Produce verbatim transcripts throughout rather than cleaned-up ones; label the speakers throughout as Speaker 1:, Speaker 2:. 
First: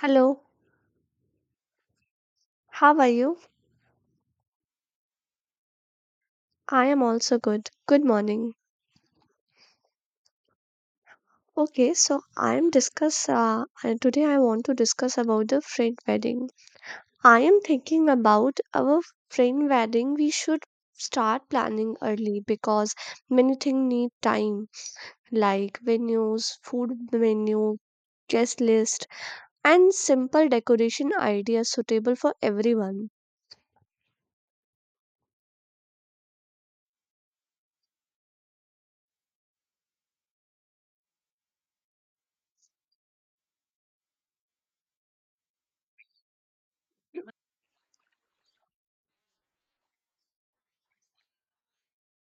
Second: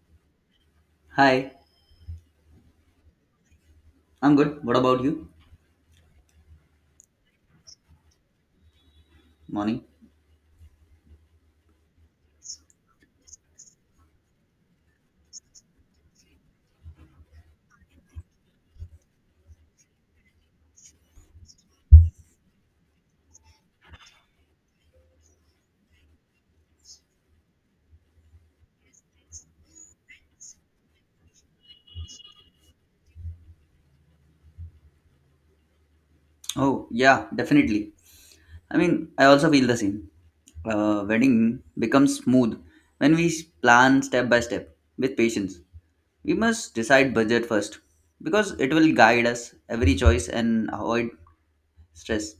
Speaker 1: Hello,
Speaker 2: Hi,
Speaker 1: how are you?
Speaker 2: I'm good. What about you?
Speaker 1: I am also good. Good morning.
Speaker 2: Morning.
Speaker 1: Okay, so I am discuss uh, uh, today I want to discuss about the friend wedding. I am thinking about our friend wedding. We should start planning early because many things need time like venues, food menu, guest list, and simple decoration ideas suitable for everyone.
Speaker 2: Oh, yeah, definitely. I mean, I also feel the same. Uh, wedding becomes smooth when we plan step by step with patience. We must decide budget first because it will guide us every choice and avoid stress.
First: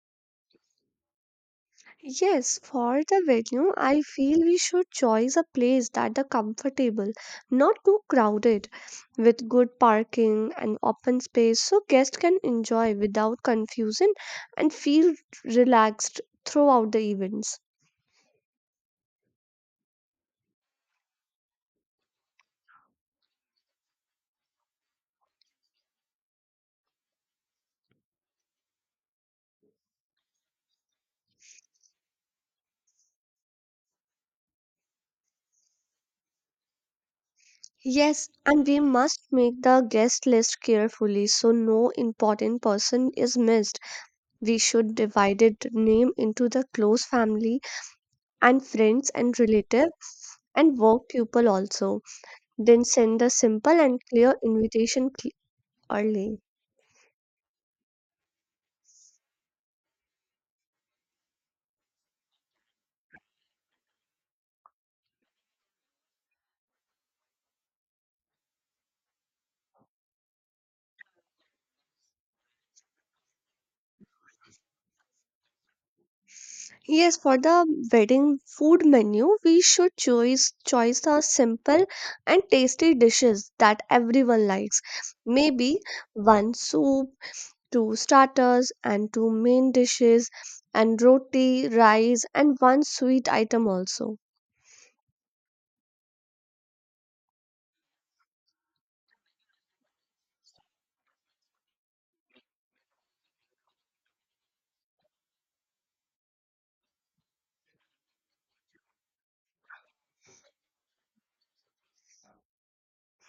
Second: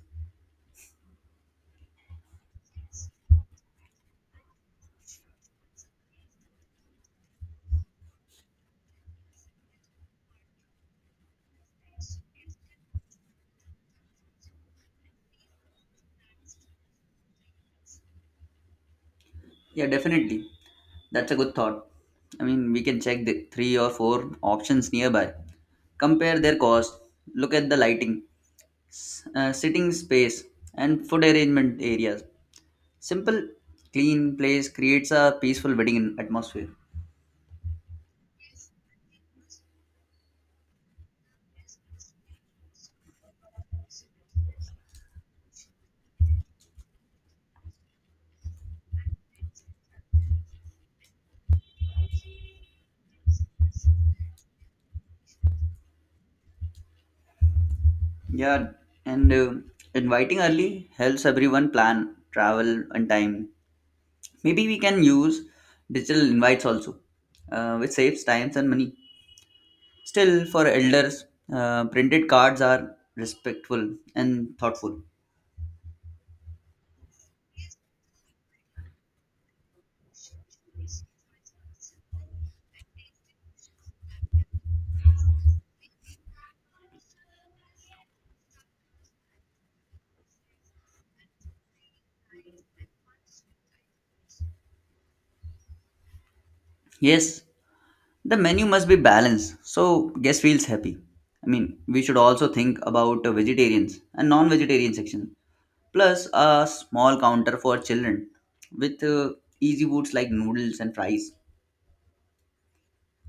Speaker 1: Yes, for the venue, I feel we should choose a place that are comfortable, not too crowded, with good parking and open space so guests can enjoy without confusion and feel relaxed throughout the events.
Speaker 2: Yeah, definitely. That's a good thought. I mean, we can check the three or four options nearby, compare their cost, look at the lighting, uh, sitting space, and food arrangement areas. Simple, clean place creates a peaceful wedding atmosphere.
Speaker 1: Yes, and we must make the guest list carefully so no important person is missed. We should divide it name into the close family and friends and relative and work people also. Then send the simple and clear invitation cl- early.
Speaker 2: Yeah, and uh, inviting early helps everyone plan, travel, and time. Maybe we can use digital invites also, uh, which saves times and money. Still, for elders, uh, printed cards are respectful and thoughtful.
Speaker 1: Yes, for the wedding food menu, we should choose choice the simple and tasty dishes that everyone likes. Maybe one soup, two starters and two main dishes, and roti, rice, and one sweet item also.
Speaker 2: Yes, the menu must be balanced so guest feels happy. I mean, we should also think about uh, vegetarians and non-vegetarian section, plus a small counter for children with uh, easy foods like noodles and fries.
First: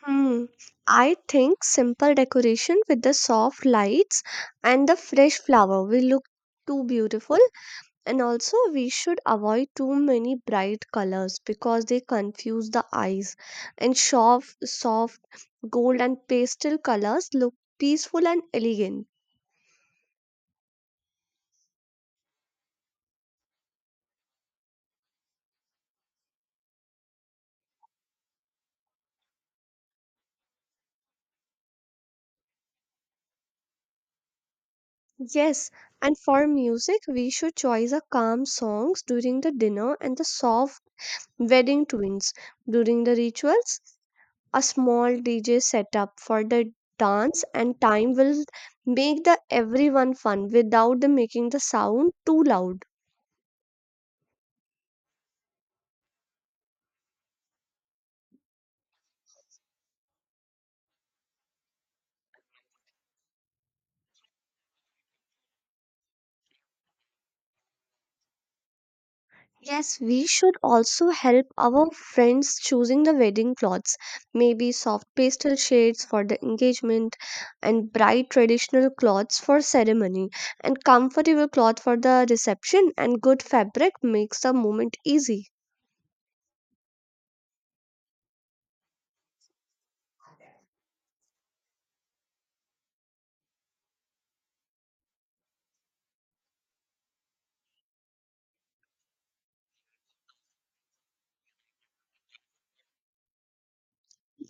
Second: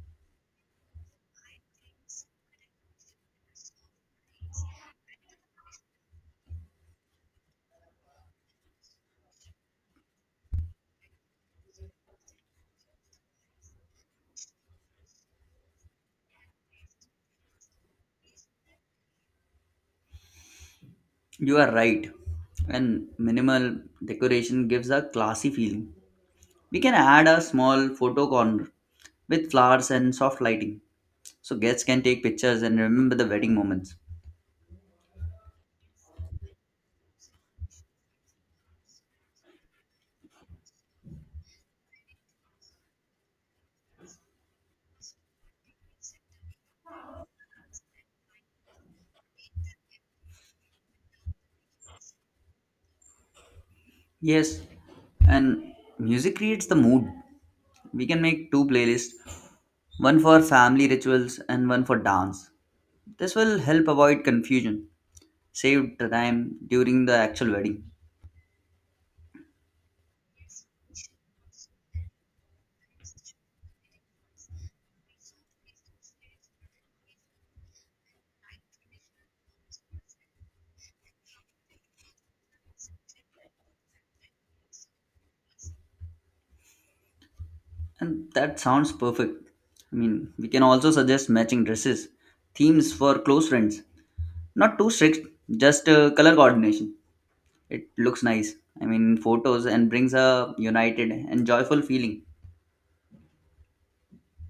Speaker 1: Hmm. I think simple decoration with the soft lights and the fresh flower will look too beautiful. And also, we should avoid too many bright colors because they confuse the eyes. And soft, soft gold and pastel colors look peaceful and elegant.
Speaker 2: You are right, and minimal decoration gives a classy feeling. We can add a small photo corner with flowers and soft lighting so guests can take pictures and remember the wedding moments.
Speaker 1: Yes, and for music, we should choose a calm songs during the dinner and the soft wedding tunes during the rituals. A small D J setup for the dance and time will make the everyone fun without the making the sound too loud.
Speaker 2: Yes, and music creates the mood. We can make two playlists, one for family rituals and one for dance. This will help avoid confusion, save the time during the actual wedding.
Speaker 1: Yes, we should also help our friends choosing the wedding clothes. Maybe soft pastel shades for the engagement, and bright traditional cloths for ceremony, and comfortable cloth for the reception, and good fabric makes the moment easy.
Speaker 2: And that sounds perfect. I mean, we can also suggest matching dresses, themes for close friends. Not too strict, just uh, color coordination. It looks nice. I mean, in photos, and brings a united and joyful feeling.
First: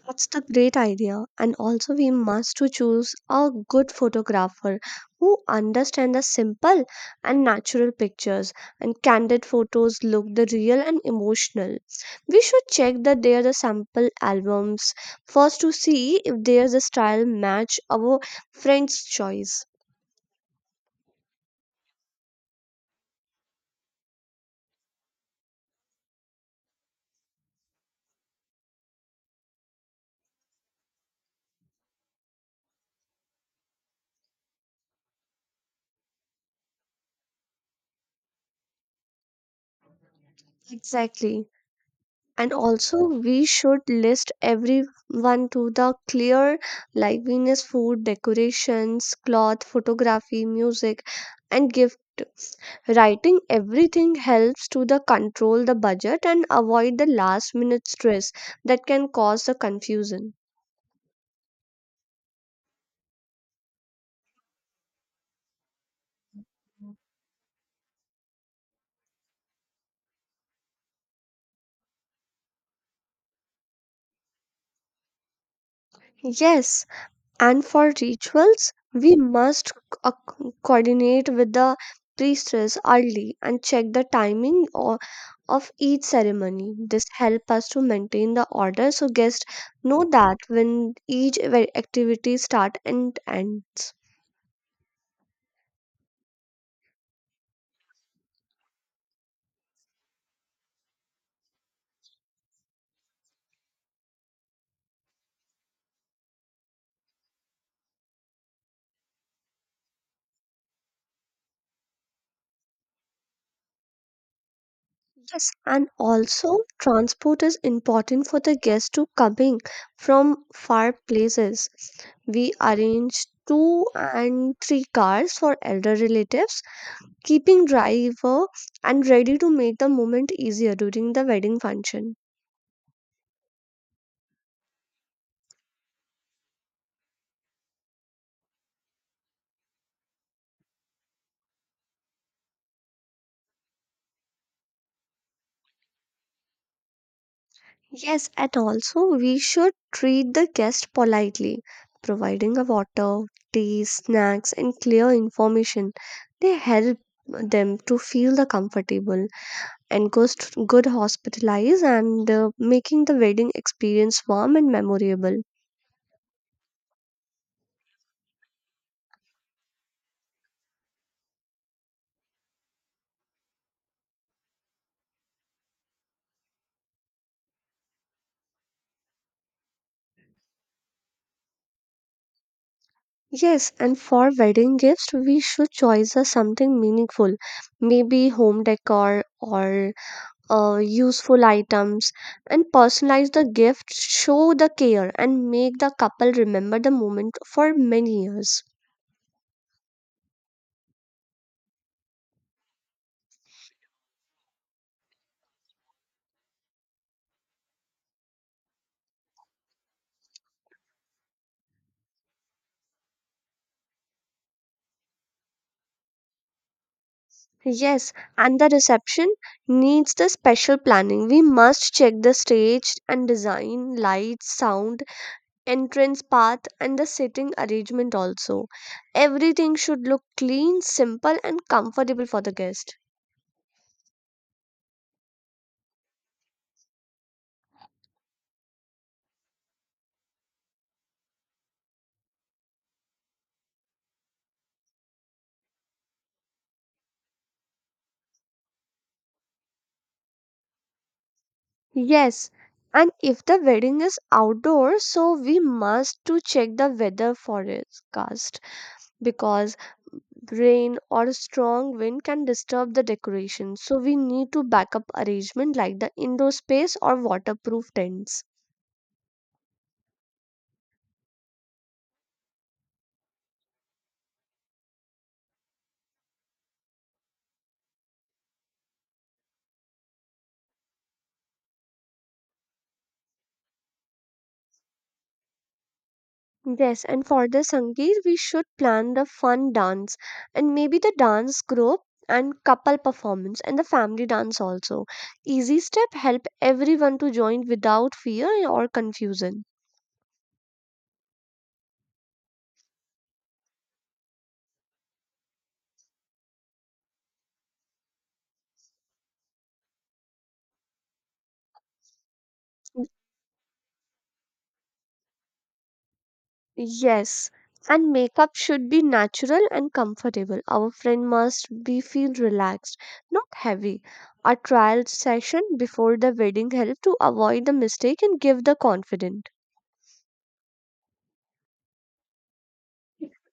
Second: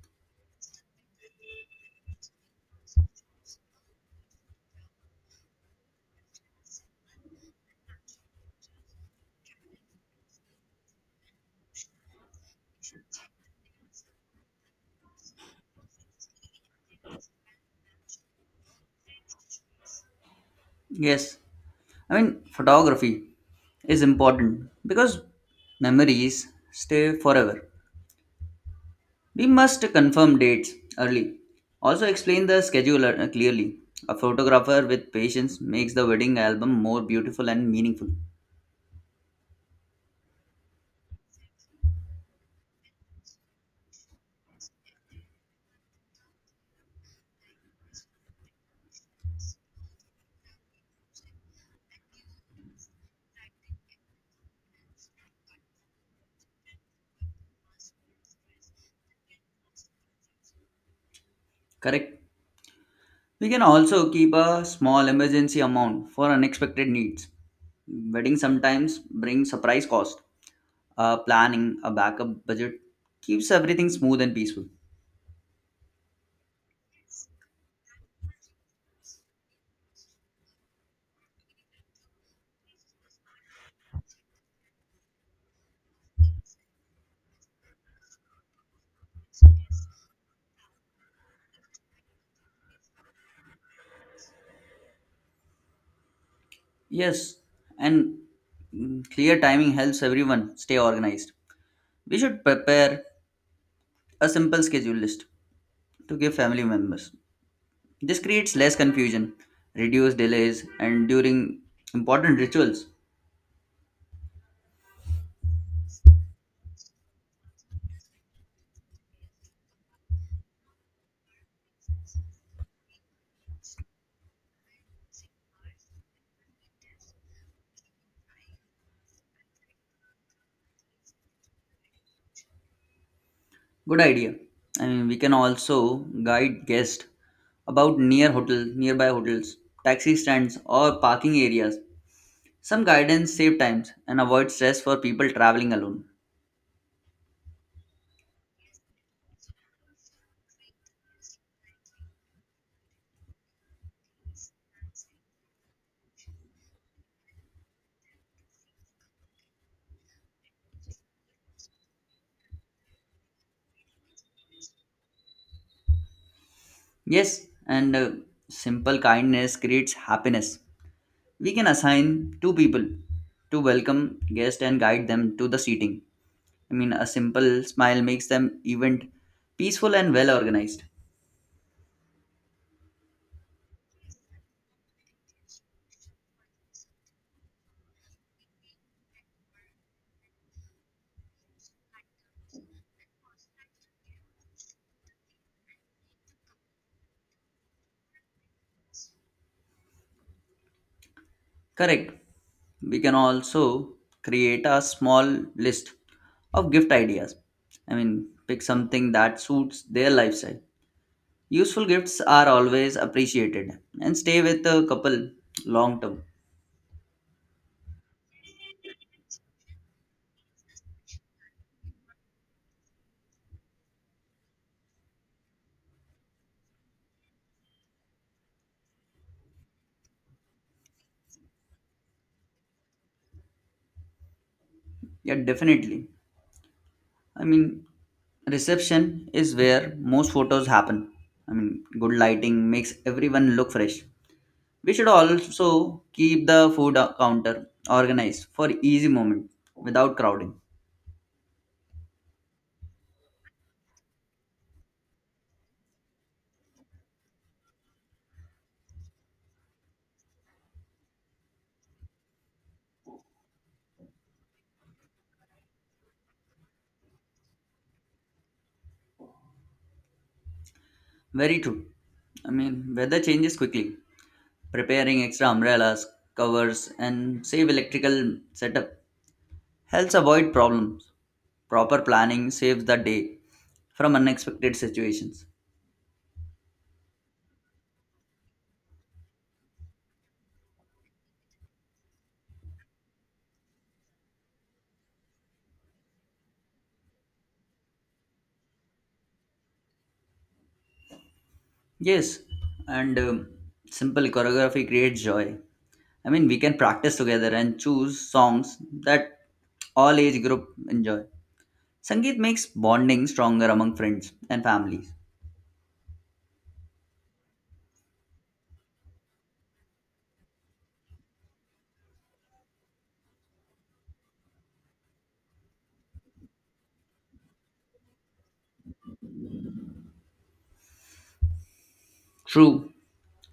Speaker 1: That's the great idea. And also we must to choose a good photographer who understands the simple and natural pictures and candid photos look the real and emotional. We should check that there are the sample albums first to see if there's a style match our friend's choice.
Speaker 2: Yes, I mean, photography is important because memories stay forever. We must confirm dates early. Also, explain the schedule uh, clearly. A photographer with patience makes the wedding album more beautiful and meaningful.
Speaker 1: Exactly, and also we should list everyone to the clear like venus, food, decorations, cloth, photography, music and gift. Writing everything helps to the control the budget and avoid the last minute stress that can cause the confusion.
Speaker 2: Correct. We can also keep a small emergency amount for unexpected needs. Wedding sometimes brings surprise cost. Uh, planning a backup budget keeps everything smooth and peaceful.
Speaker 1: Yes, and for rituals we must co- uh, coordinate with the priestess early and check the timing of each ceremony. This helps us to maintain the order so guests know that when each ve- activity start and ends.
Speaker 2: Yes, and mm, clear timing helps everyone stay organized. We should prepare a simple schedule list to give family members. This creates less confusion, reduce delays, and during important rituals.
Speaker 1: Yes, and also transport is important for the guests to coming from far places. We arrange two and three cars for elder relatives, keeping driver and ready to make the moment easier during the wedding function.
Speaker 2: Good idea. I mean, we can also guide guests about near hotel, nearby hotels, taxi stands, or parking areas. Some guidance save times and avoid stress for people traveling alone.
Speaker 1: Yes, and also we should treat the guest politely, providing a water, tea, snacks, and clear information. They help them to feel the comfortable and goes to good hospitalize and uh, making the wedding experience warm and memorable.
Speaker 2: Yes, and uh, simple kindness creates happiness. We can assign two people to welcome guests and guide them to the seating. I mean, a simple smile makes them event peaceful and well organized.
Speaker 1: Yes, and for wedding gifts, we should choose uh, something meaningful, maybe home decor or uh, useful items, and personalize the gift show the care and make the couple remember the moment for many years.
Speaker 2: Correct. We can also create a small list of gift ideas. I mean, pick something that suits their lifestyle. Useful gifts are always appreciated and stay with the couple long term.
Speaker 1: Yes, and the reception needs the special planning. We must check the stage and design, lights, sound, entrance path and the seating arrangement also. Everything should look clean, simple and comfortable for the guest.
Speaker 2: Yeah, definitely. I mean, Reception is where most photos happen. I mean, good lighting makes everyone look fresh. We should also keep the food counter organized for easy movement without crowding.
Speaker 1: Yes, and if the wedding is outdoors, so we must to check the weather forecast because rain or strong wind can disturb the decoration. So we need to backup arrangement like the indoor space or waterproof tents.
Speaker 2: Very true. I mean, weather changes quickly. Preparing extra umbrellas, covers, and save electrical setup helps avoid problems. Proper planning saves the day from unexpected situations.
Speaker 1: Yes, and for the Sangeet, we should plan the fun dance and maybe the dance group and couple performance and the family dance also. Easy step help everyone to join without fear or confusion.
Speaker 2: Yes, and um, simple choreography creates joy. I mean, we can practice together and choose songs that all age group enjoy. Sangeet makes bonding stronger among friends and families.
Speaker 1: Yes, and makeup should be natural and comfortable. Our friend must be feel relaxed, not heavy. A trial session before the wedding help to avoid the mistake and give the confident.
Speaker 2: True,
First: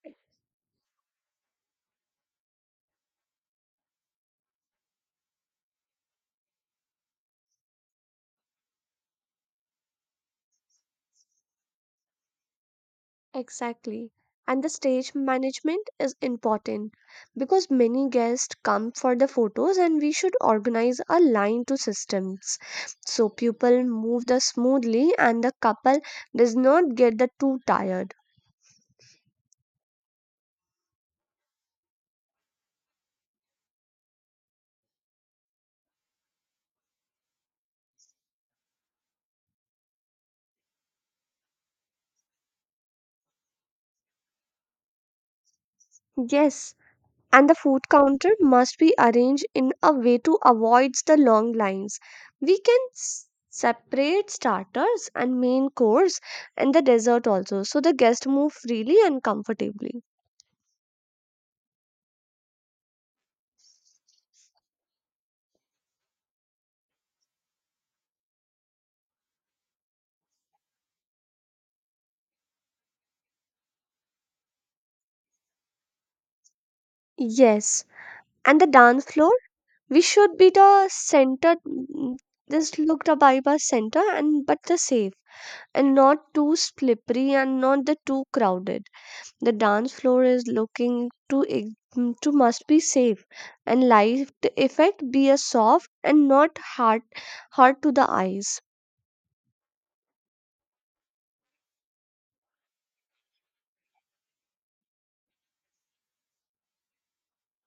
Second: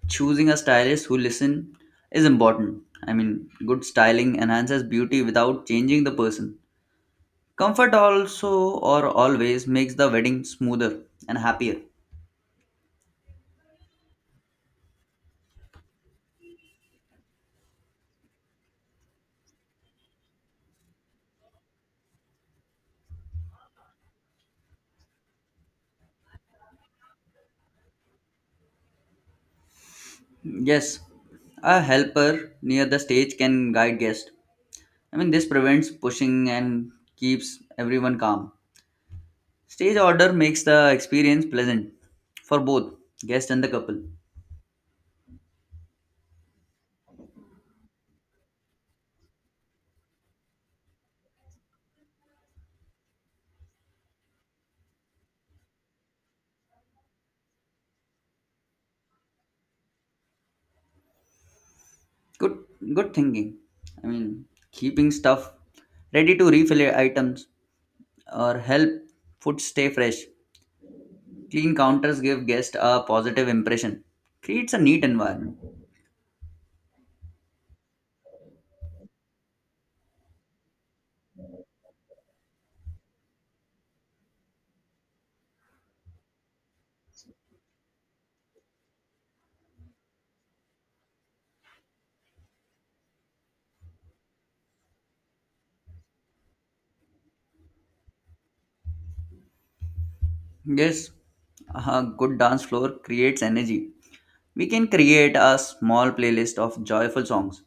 Speaker 2: choosing a stylist who listen is important. I mean, good styling enhances beauty without changing the person. Comfort also or always makes the wedding smoother and happier.
Speaker 1: Exactly. And the stage management is important because many guests come for the photos and we should organize a line to systems so people move the smoothly and the couple does not get the too tired.
Speaker 2: Yes, a helper near the stage can guide guests. I mean, this prevents pushing and keeps everyone calm. Stage order makes the experience pleasant for both guest and the couple.
Speaker 1: Yes, and the food counter must be arranged in a way to avoid the long lines. We can s- separate starters and main course and the dessert also so the guests move freely and comfortably.
Speaker 2: good good thinking. I mean keeping stuff ready to refill items or help food stay fresh, clean counters give guests a positive impression, creates a neat environment.
Speaker 1: Yes, and the dance floor we should be the center, mm, this looked a vibe as center and but the safe and not too slippery and not the too crowded. The dance floor is looking to ig- mm, to must be safe and light effect be a soft and not hard hard to the eyes.
Speaker 2: Yes, a good dance floor creates energy. We can create a small playlist of joyful songs.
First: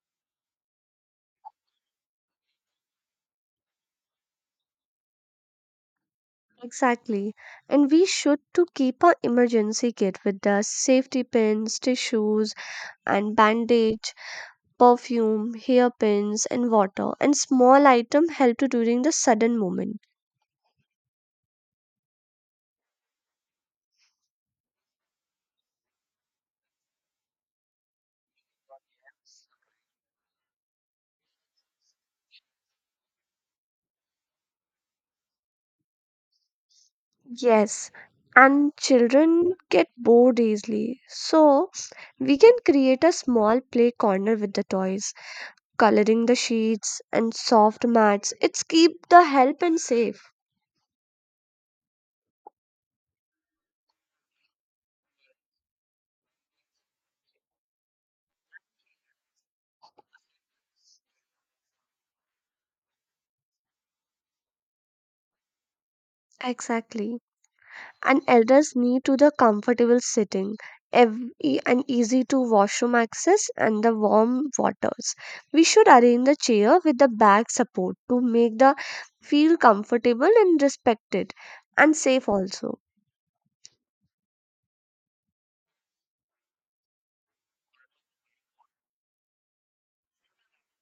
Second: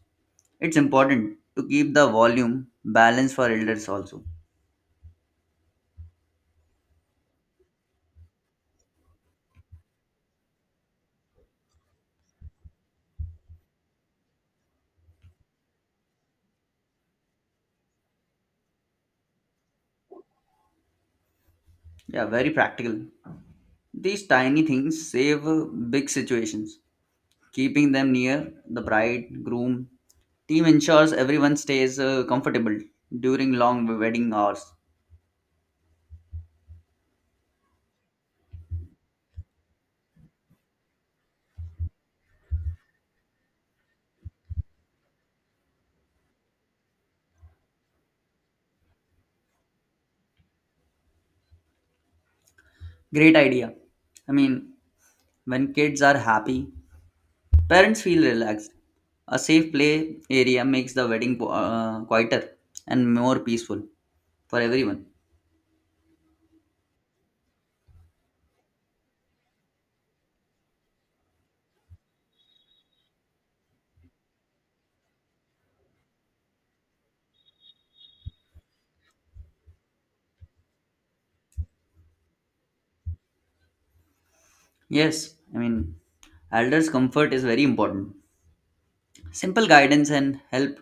Speaker 2: It's important to keep the volume balanced for elders also.
Speaker 1: Exactly. And we should to keep our emergency kit with us: safety pins, tissues and bandage, perfume, hairpins and water, and small item help to during the sudden moment.
Speaker 2: Yeah, very practical. These tiny things save uh, big situations. Keeping them near the bridegroom team ensures everyone stays uh, comfortable during long wedding hours.
Speaker 1: Yes. And children get bored easily. So we can create a small play corner with the toys, coloring the sheets and soft mats. It's keep the help and safe.
Speaker 2: Great idea. I mean, when kids are happy, parents feel relaxed. A safe play area makes the wedding po- uh, quieter and more peaceful for everyone.
Speaker 1: Exactly. And elders need to the comfortable sitting, ev- e- and easy to washroom access and the warm waters. We should arrange the chair with the back support to make the feel comfortable and respected and safe also.
Speaker 2: Yes, I mean, elders' comfort is very important. Simple guidance and help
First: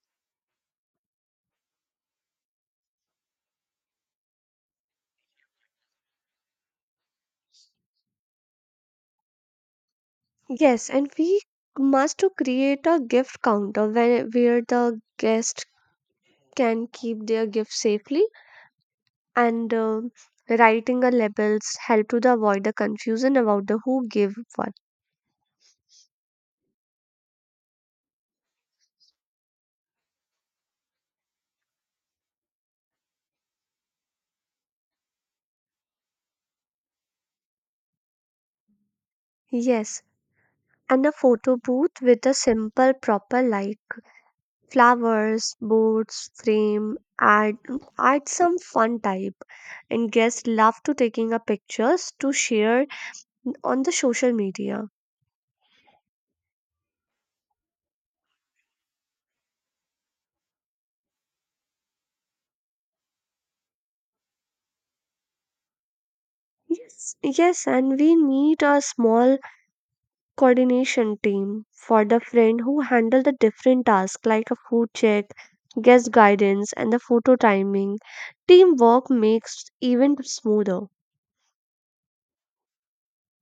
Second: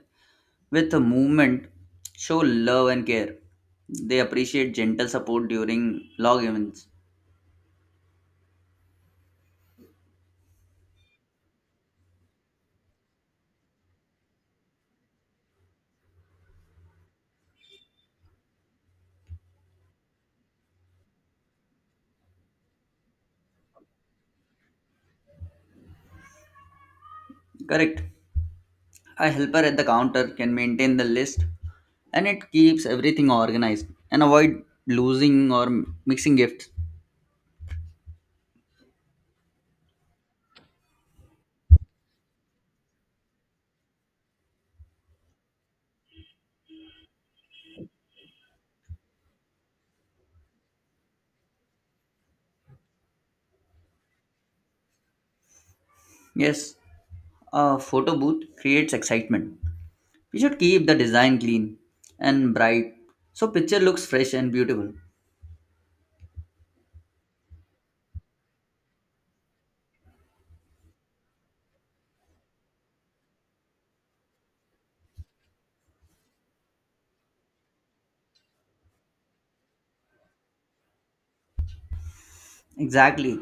Speaker 2: with a movement show love and care. They appreciate gentle support during log events.
Speaker 1: Yes, and we must to create a gift counter where, where the guest can keep their gifts safely, and um writing a labels help to the avoid the confusion about the who gave what.
Speaker 2: Correct. A helper at the counter can maintain the list and it keeps everything organized and avoid losing or mixing gifts.
Speaker 1: Yes, and a photo booth with a simple proper like flowers, boards, frame, add add some fun type, and guests love to taking a pictures to share on the social media.
Speaker 2: Yes, a photo booth creates excitement. We should keep the design clean and bright so picture looks fresh and beautiful.
Speaker 1: yes yes, and we need a small coordination team for the friend who handle the different tasks like a food check, guest guidance, and the photo timing. Teamwork makes event smoother.
Speaker 2: Exactly.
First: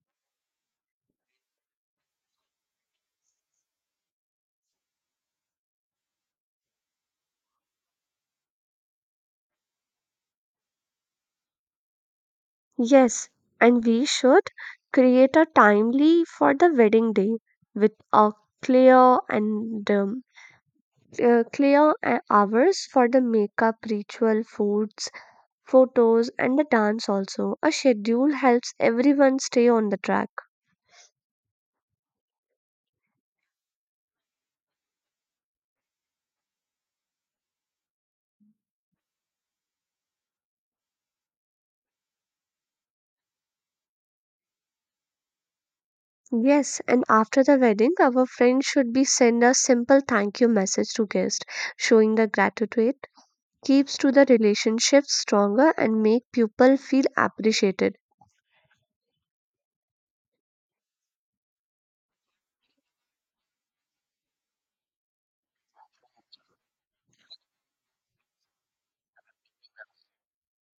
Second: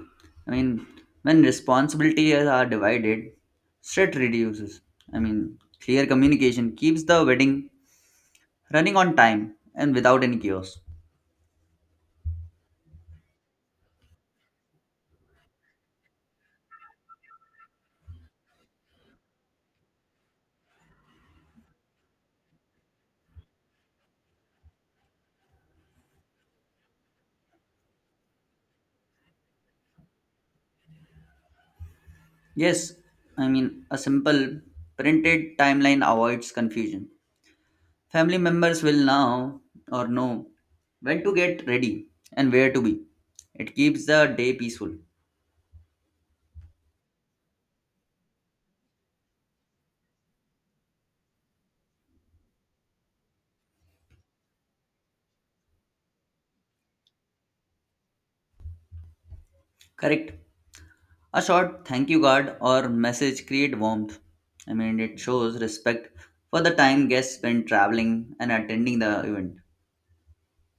Speaker 2: I mean, when responsibilities are divided, stress reduces. I mean, clear communication keeps the wedding running on time and without any chaos.
Speaker 1: Yes, and we should create a timely for the wedding day with a clear and um, uh, clear uh, hours for the makeup, ritual, foods, photos, and the dance also. A schedule helps everyone stay on the track.
Speaker 2: Yes, I mean, a simple printed timeline avoids confusion. Family members will now or know when to get ready and where to be. It keeps the day peaceful.
Speaker 1: Yes, and after the wedding, our friends should be send a simple thank you message to guest, showing the gratitude keeps to the relationship stronger and make people feel appreciated.
Speaker 2: Correct. A short thank you card or message create warmth. I mean, it shows respect for the time guests spend traveling and attending the event.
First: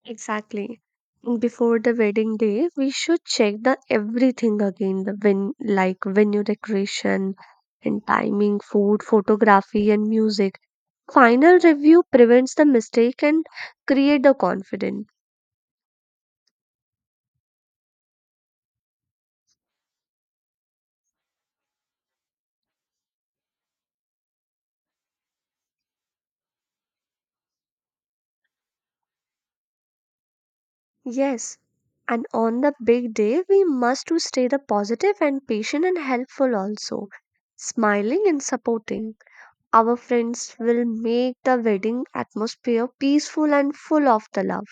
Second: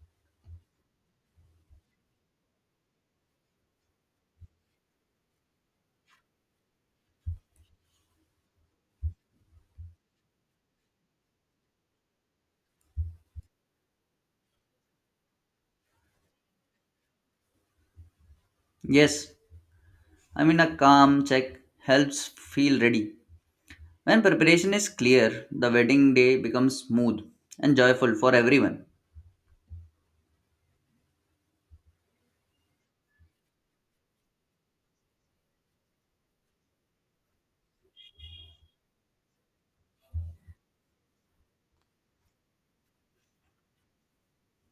Speaker 1: Exactly. Before the wedding day, we should check the everything again, the ven- like venue decoration and timing, food, photography and music. Final review prevents the mistake and create the confidence.
Speaker 2: Yes, I mean, a calm check helps feel ready. When preparation is clear, the wedding day becomes smooth and joyful for everyone.
Speaker 1: Yes, and on the big day, we must to stay the positive and patient and helpful also. Smiling and supporting. Our friends will make the wedding atmosphere peaceful and full of the love.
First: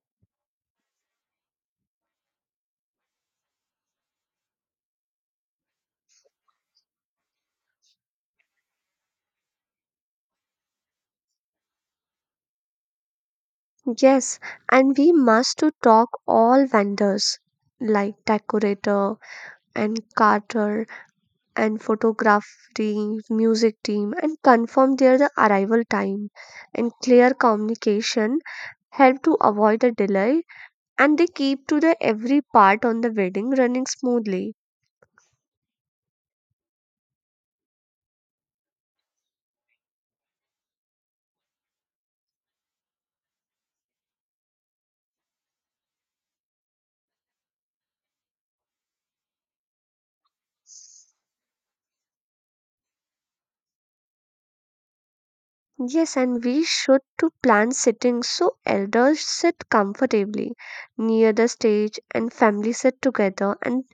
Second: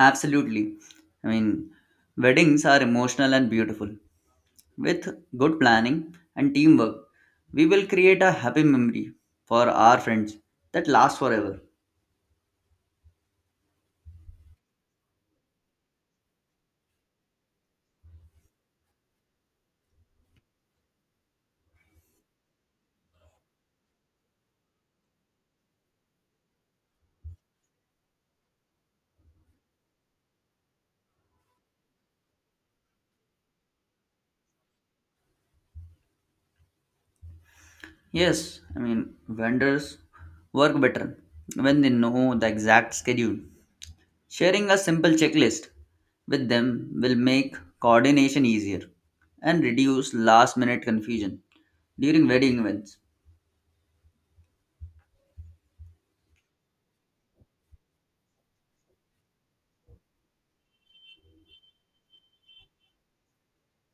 Speaker 2: Absolutely. I mean, Weddings are emotional and beautiful. With good planning and teamwork, we will create a happy memory for our friends that lasts forever.
Speaker 1: Yes, and we must to talk all vendors like decorator and caterer and photography music team and confirm their the arrival time, and clear communication help to avoid the delay and they keep to the every part on the wedding running smoothly.
Speaker 2: Yes, I mean, vendors work better when they know the exact schedule. Sharing a simple checklist with them will make coordination easier and reduce last minute confusion during wedding events.
Speaker 1: Yes, and we should to plan sitting so elders sit comfortably near the stage and family sit together and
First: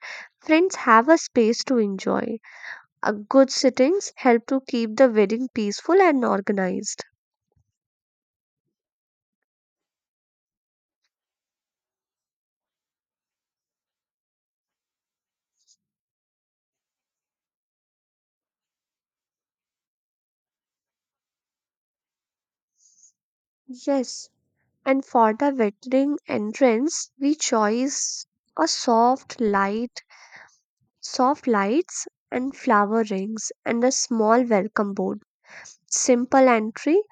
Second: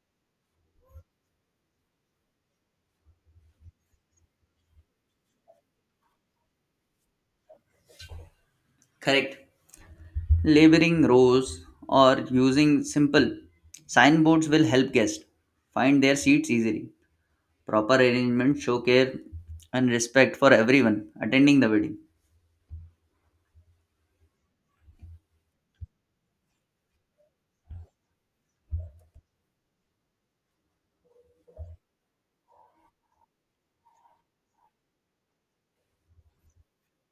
Speaker 1: friends have a space to enjoy. A good sittings help to keep the wedding peaceful and organized.
Speaker 2: Correct. Labeling rows or using simple signboards will help guests find their seats easily. Proper arrangement show care and respect for everyone attending the wedding.
Speaker 1: Yes, and for the wedding entrance, we choose a soft light, soft lights and flower rings and a small welcome board. Simple entry,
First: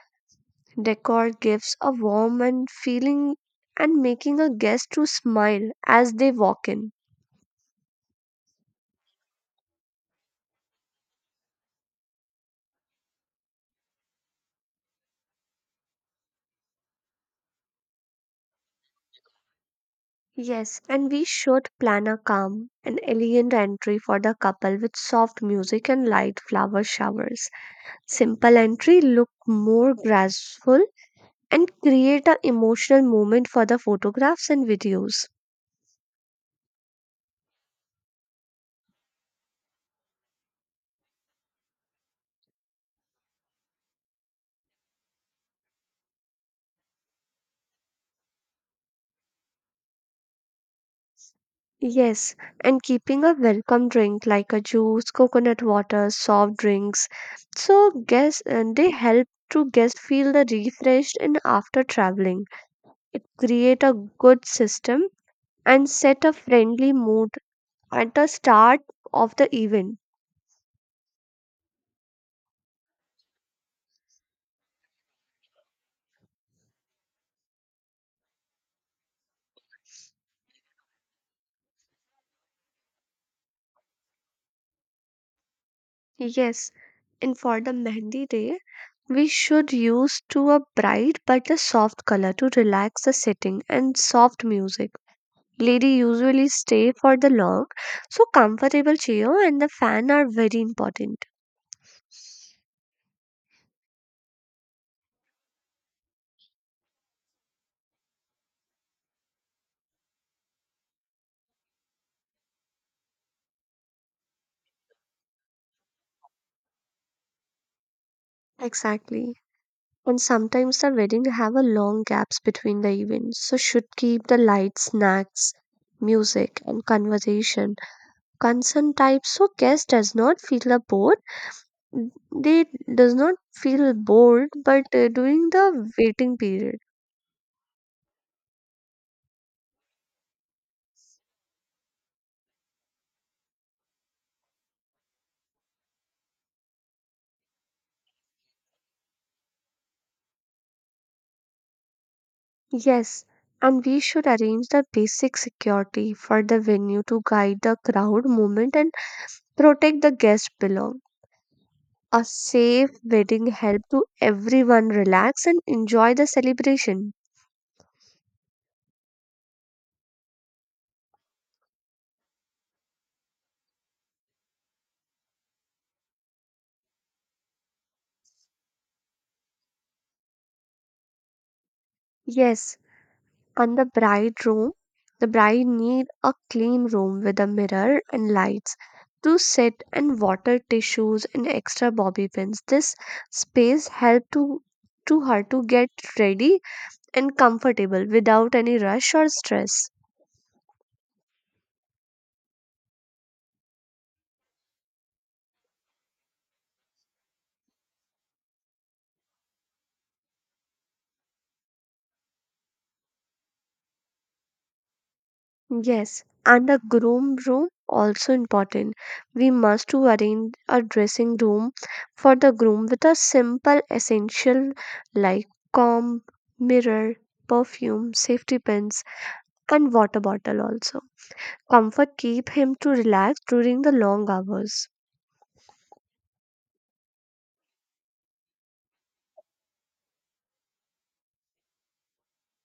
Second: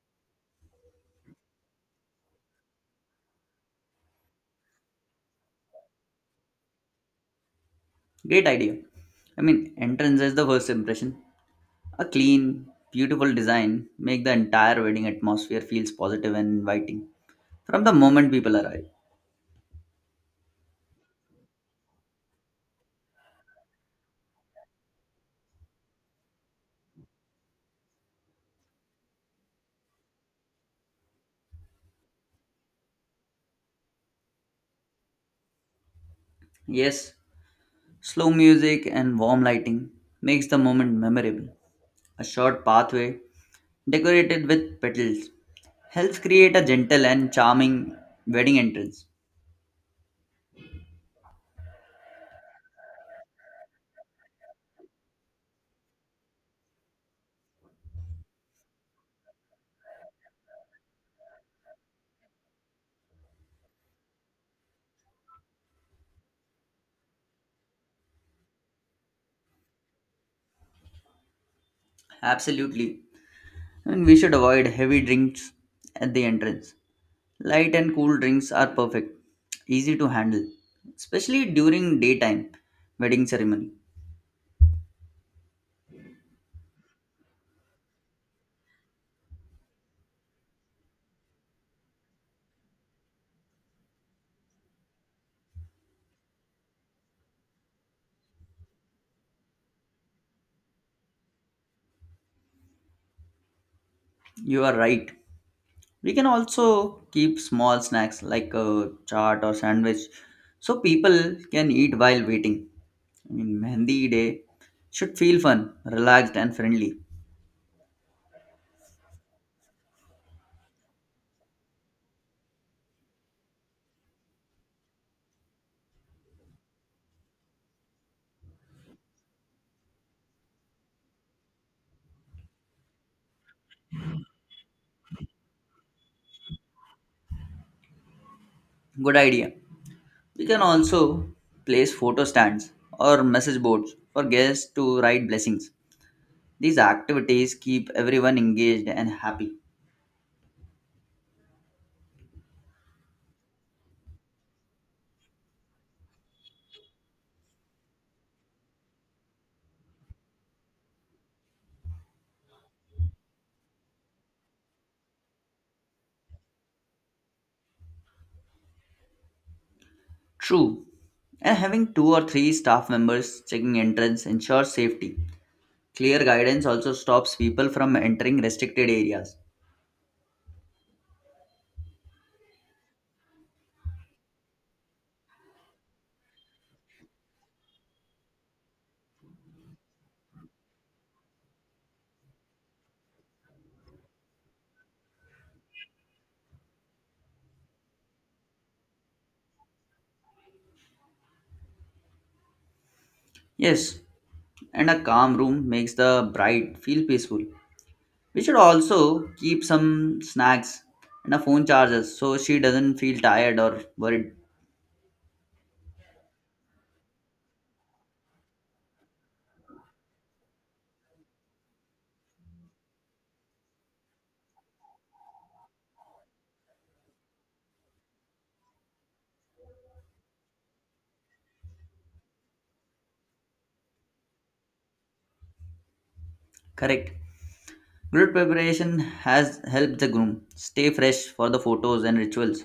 Speaker 1: decor gives a warm and feeling and making a guest to smile as they walk in.
Speaker 2: Great idea. I mean, entrance is the first impression. A clean, beautiful design make the entire wedding atmosphere feels positive and inviting from the moment people arrive.
Speaker 1: Yes, and we should plan a calm and elegant entry for the couple with soft music and light flower showers. Simple entry look more graceful and create an emotional moment for the photographs and videos.
Speaker 2: Yes, slow music and warm lighting makes the moment memorable. A short pathway decorated with petals helps create a gentle and charming wedding entrance.
Speaker 1: Yes, and keeping a welcome drink like a juice, coconut water, soft drinks. So guests uh, they help to guests feel the refreshed and after traveling. It create a good system and set a friendly mood at the start of the event.
Speaker 2: Absolutely. And we should avoid heavy drinks at the entrance. Light and cool drinks are perfect, easy to handle, especially during daytime wedding ceremony.
Speaker 1: Yes, and for the mehndi day, we should use to a bright but a soft color to relax the setting and soft music. Lady usually stay for the long, so comfortable chair and the fan are very important.
Speaker 2: You are right. We can also keep small snacks like a chaat or sandwich so people can eat while waiting. I mean, Mehndi Day should feel fun, relaxed, and friendly.
Speaker 1: Exactly. And sometimes the wedding have a long gaps between the events, so should keep the lights, snacks, music and conversation concern type so guest does not feel a bored, they does not feel bored, but uh, during the waiting period.
Speaker 2: Good idea. We can also place photo stands or message boards for guests to write blessings. These activities keep everyone engaged and happy.
Speaker 1: Yes, and we should arrange the basic security for the venue to guide the crowd movement and protect the guest below. A safe wedding help to everyone relax and enjoy the celebration.
Speaker 2: True. And having two or three staff members checking entrance ensures safety. Clear guidance also stops people from entering restricted areas.
Speaker 1: Yes, and the bride room. The bride need a clean room with a mirror and lights to sit and water, tissues and extra bobby pins. This space help to to her to get ready and comfortable without any rush or stress.
Speaker 2: Yes, and a calm room makes the bride feel peaceful. We should also keep some snacks and a phone charger so she doesn't feel tired or worried.
Speaker 1: Yes, and the groom room also important. We must to arrange a dressing room for the groom with a simple essential like comb, mirror, perfume, safety pins, and water bottle also. Comfort keep him to relax during the long hours.
Speaker 2: Correct. Grid preparation has helped the groom stay fresh for the photos and rituals.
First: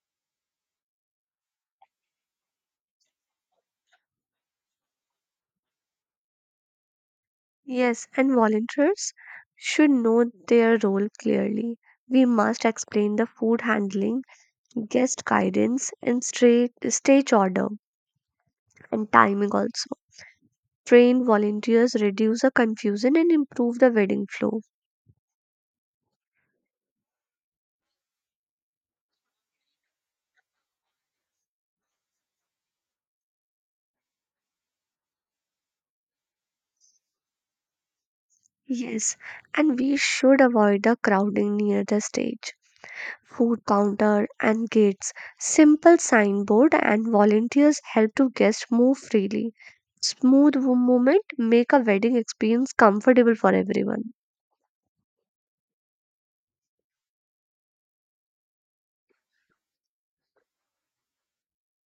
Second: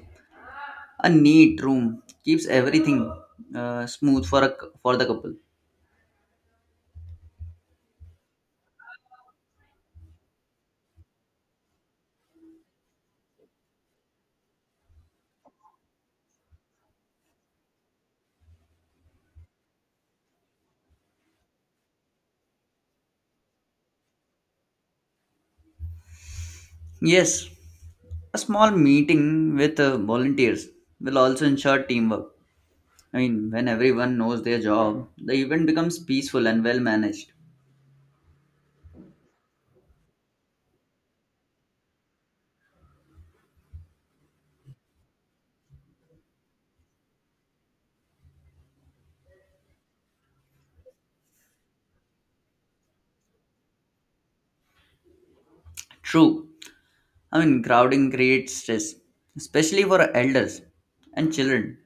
Speaker 2: A neat room keeps everything uh, smooth for a, cou- for the couple.
Speaker 1: Yes, and volunteers should know their role clearly. We must explain the food handling, guest guidance, and straight stage order and timing also. Train volunteers reduce the confusion and improve the wedding flow.
Speaker 2: Yes, a small meeting with uh, volunteers will also ensure teamwork. I mean, when everyone knows their job, the event becomes peaceful and well managed.
Speaker 1: Yes, and we should avoid the crowding near the stage. Food counter and gates, simple signboard, and volunteers help to guests move freely. Smooth wo- movement make a wedding experience comfortable for everyone.
Speaker 2: True. I mean, crowding creates stress, especially for elders and children.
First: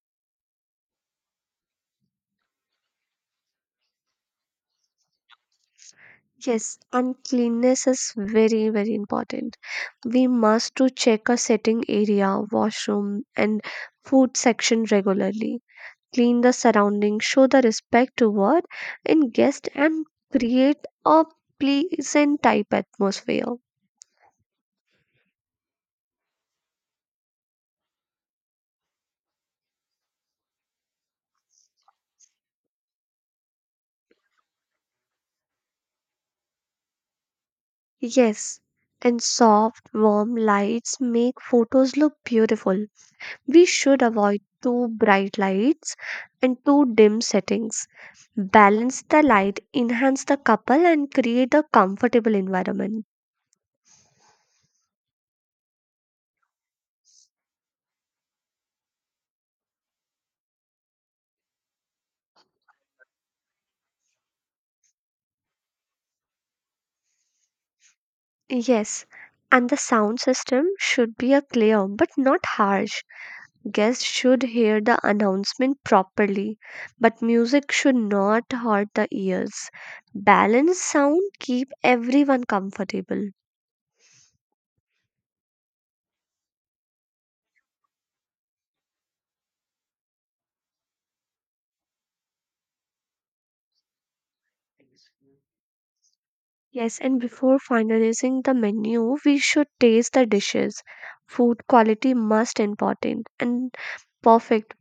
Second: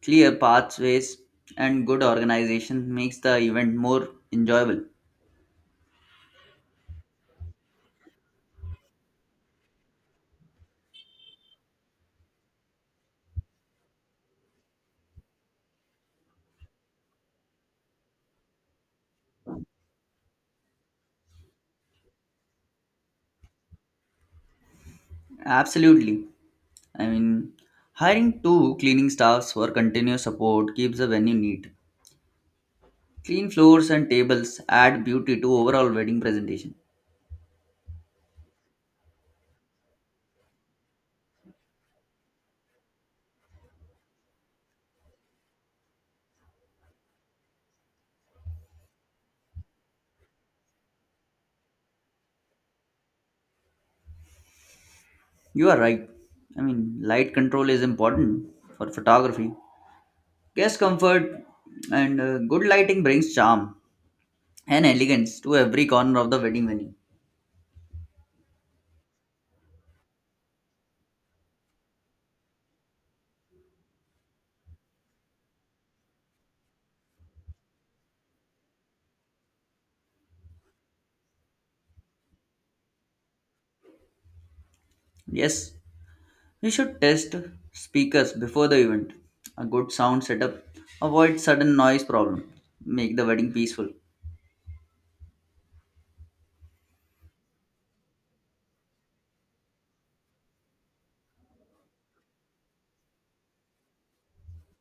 Speaker 2: Clear pathways and good organization makes the event more enjoyable.
Speaker 1: Yes, and cleanliness is very very important. We must to check a sitting area, washroom, and food section regularly. Clean the surroundings, show the respect toward in guest and create a pleasant type atmosphere.
Speaker 2: Absolutely. I mean, Hiring two cleaning staffs for continuous support keeps the venue neat. Clean floors and tables add beauty to overall wedding presentation.
Speaker 1: Yes, and soft, warm lights make photos look beautiful. We should avoid too bright lights and too dim settings. Balance the light, enhance the couple, and create a comfortable environment.
Speaker 2: You are right. I mean, light control is important for photography, guest comfort, and uh, good lighting brings charm and elegance to every corner of the wedding venue.
Speaker 1: Yes, and the sound system should be a clear but not harsh. Guests should hear the announcement properly, but music should not hurt the ears. Balanced sound keep everyone comfortable.
Speaker 2: Yes, you should test speakers before the event. A good sound setup avoid sudden noise problem. Make the wedding peaceful.
Speaker 1: Yes, and before finalizing the menu, we should taste the dishes. Food quality must important and perfect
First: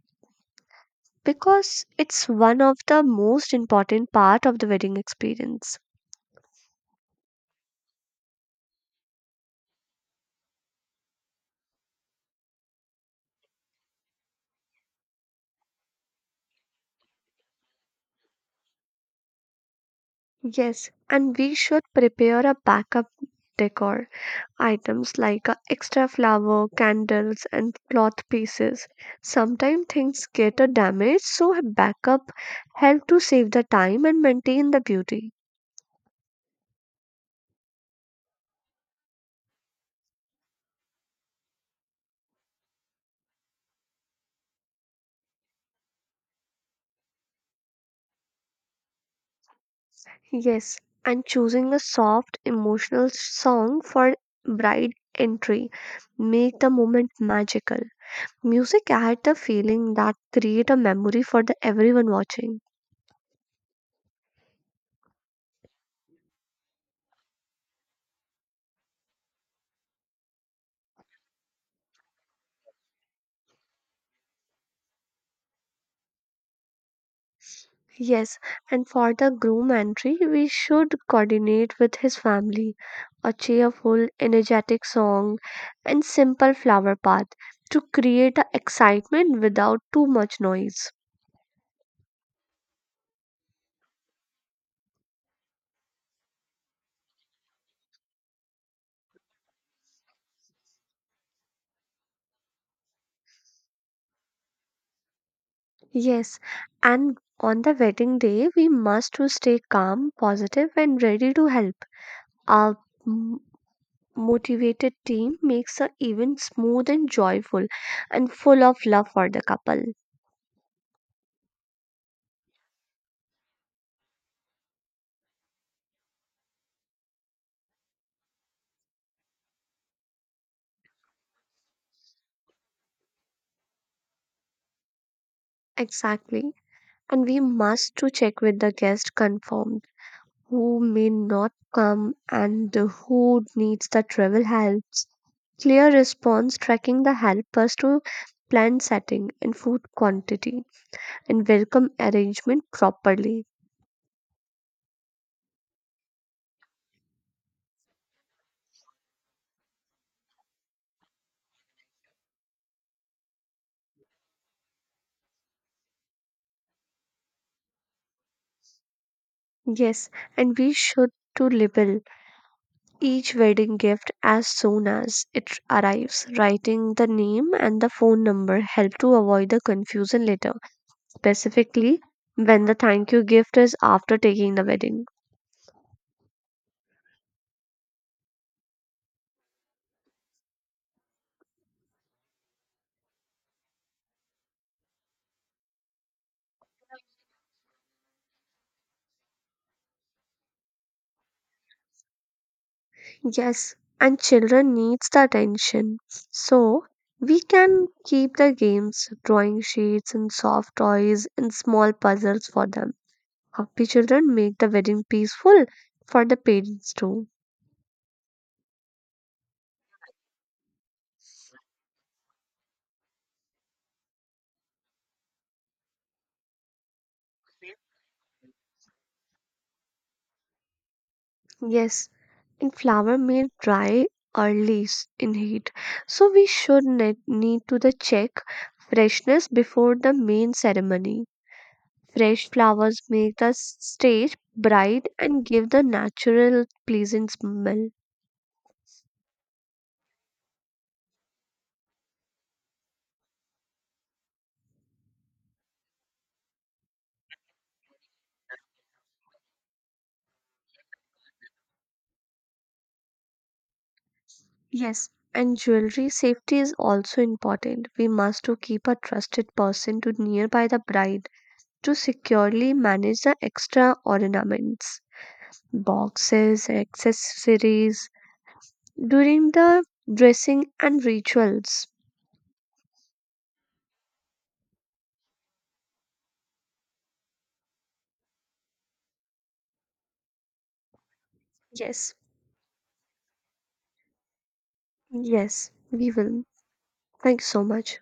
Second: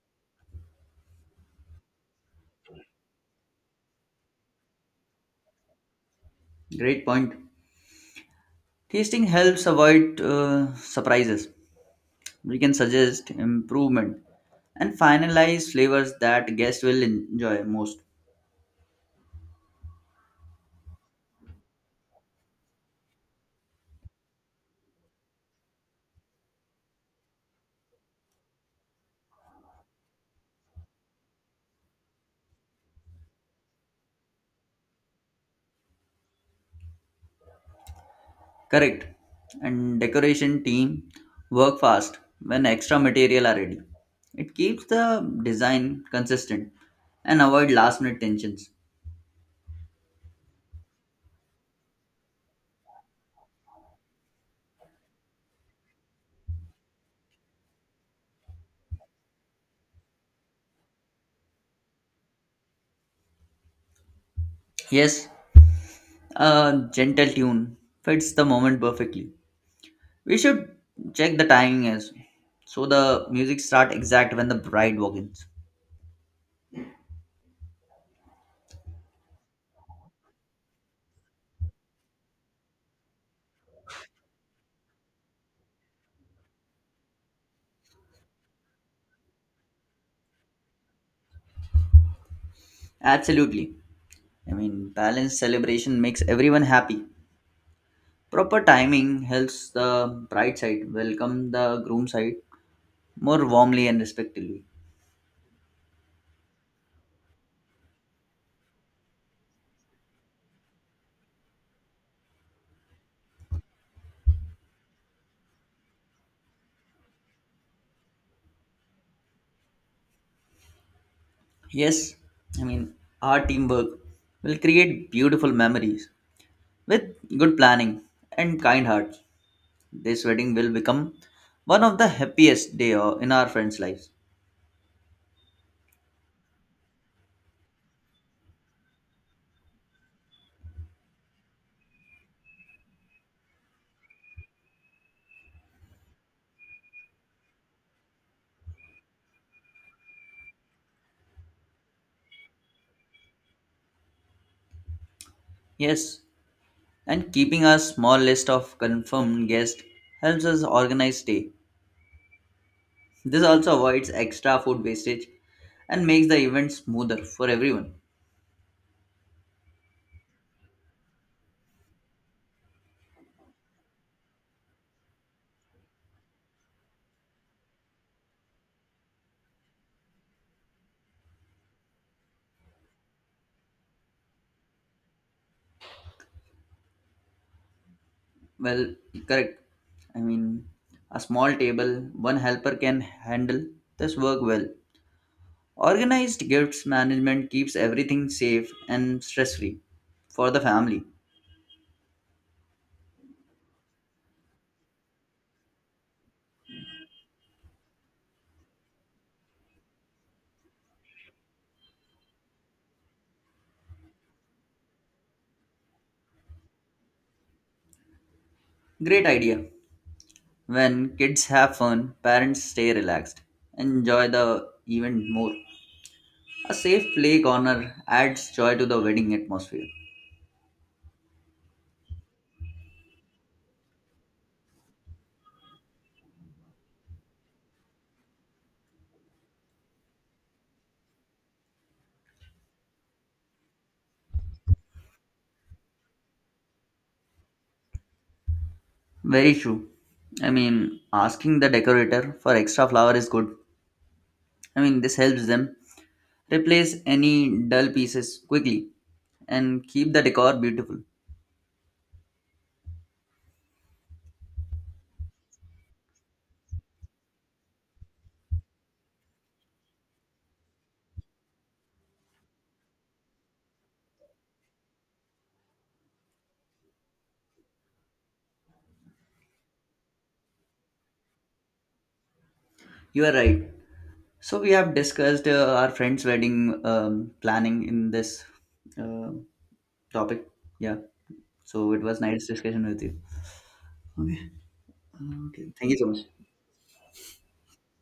Speaker 1: because it's one of the most important part of the wedding experience.
Speaker 2: Great point. Tasting helps avoid uh, surprises. We can suggest improvement and finalize flavors that guests will enjoy most.
Speaker 1: Yes, and we should prepare a backup decor items like uh, extra flower, candles, and cloth pieces. Sometimes things get uh, damaged, so a backup help to save the time and maintain the beauty.
Speaker 2: Correct. And decoration team work fast when extra material are ready. It keeps the design consistent and avoid last minute tensions.
Speaker 1: Yes, and choosing a soft, emotional song for bride entry make the moment magical. Music add the feeling that create a memory for the everyone watching.
Speaker 2: Yes, a gentle tune fits the moment perfectly. We should check the timing as so the music start exact when the bride walks in.
Speaker 1: Yes, and for the groom entry, we should coordinate with his family a cheerful, energetic song and simple flower path to create a excitement without too much noise.
Speaker 2: Absolutely. I mean, balanced celebration makes everyone happy. Proper timing helps the bride side welcome the groom side more warmly and respectfully.
Speaker 1: Yes, and on the wedding day, we must to stay calm, positive, and ready to help. A m- motivated team makes the event smooth and joyful and full of love for the couple.
Speaker 2: Yes, I mean, our teamwork will create beautiful memories with good planning and kind hearts. This wedding will become one of the happiest day o- in our friends' lives.
Speaker 1: Exactly, and we must to check with the guest confirmed who may not come and who needs the travel helps. Clear response tracking the helpers to plan setting and food quantity and welcome arrangement properly.
Speaker 2: Yes, and keeping a small list of confirmed guests helps us organize stay. This also avoids extra food wastage and makes the event smoother for everyone.
Speaker 1: Yes, and we should to label each wedding gift as soon as it arrives. Writing the name and the phone number help to avoid the confusion later, specifically when the thank you gift is after taking the wedding.
Speaker 2: Well, correct. I mean, a small table, one helper can handle this work well. Organized gifts management keeps everything safe and stress free for the family.
Speaker 1: Yes, and children needs the attention. So we can keep the games, drawing sheets and soft toys and small puzzles for them. Happy children make the wedding peaceful for the parents too.
Speaker 2: Great idea. When kids have fun, parents stay relaxed, enjoy the event more. A safe play corner adds joy to the wedding atmosphere.
Speaker 1: Yes, and flower may dry early s- in heat. So we should ne- need to the check freshness before the main ceremony. Fresh flowers make the s- stage bright and give the natural pleasant smell.
Speaker 2: Very true. I mean, asking the decorator for extra flower is good. I mean, this helps them replace any dull pieces quickly and keep the decor beautiful.
Speaker 1: Yes, and jewelry safety is also important. We must to keep a trusted person to nearby the bride to securely manage the extra ornaments, boxes, accessories during the dressing and rituals.
Speaker 2: You are right. So we have discussed uh, our friend's wedding um, planning in this uh, topic. Yeah. So it
Speaker 1: Yes,
Speaker 2: was nice discussion with you. Okay. Uh, okay.
Speaker 1: yes,
Speaker 2: Thank you so
Speaker 1: we
Speaker 2: much.
Speaker 1: will. Thank you so much.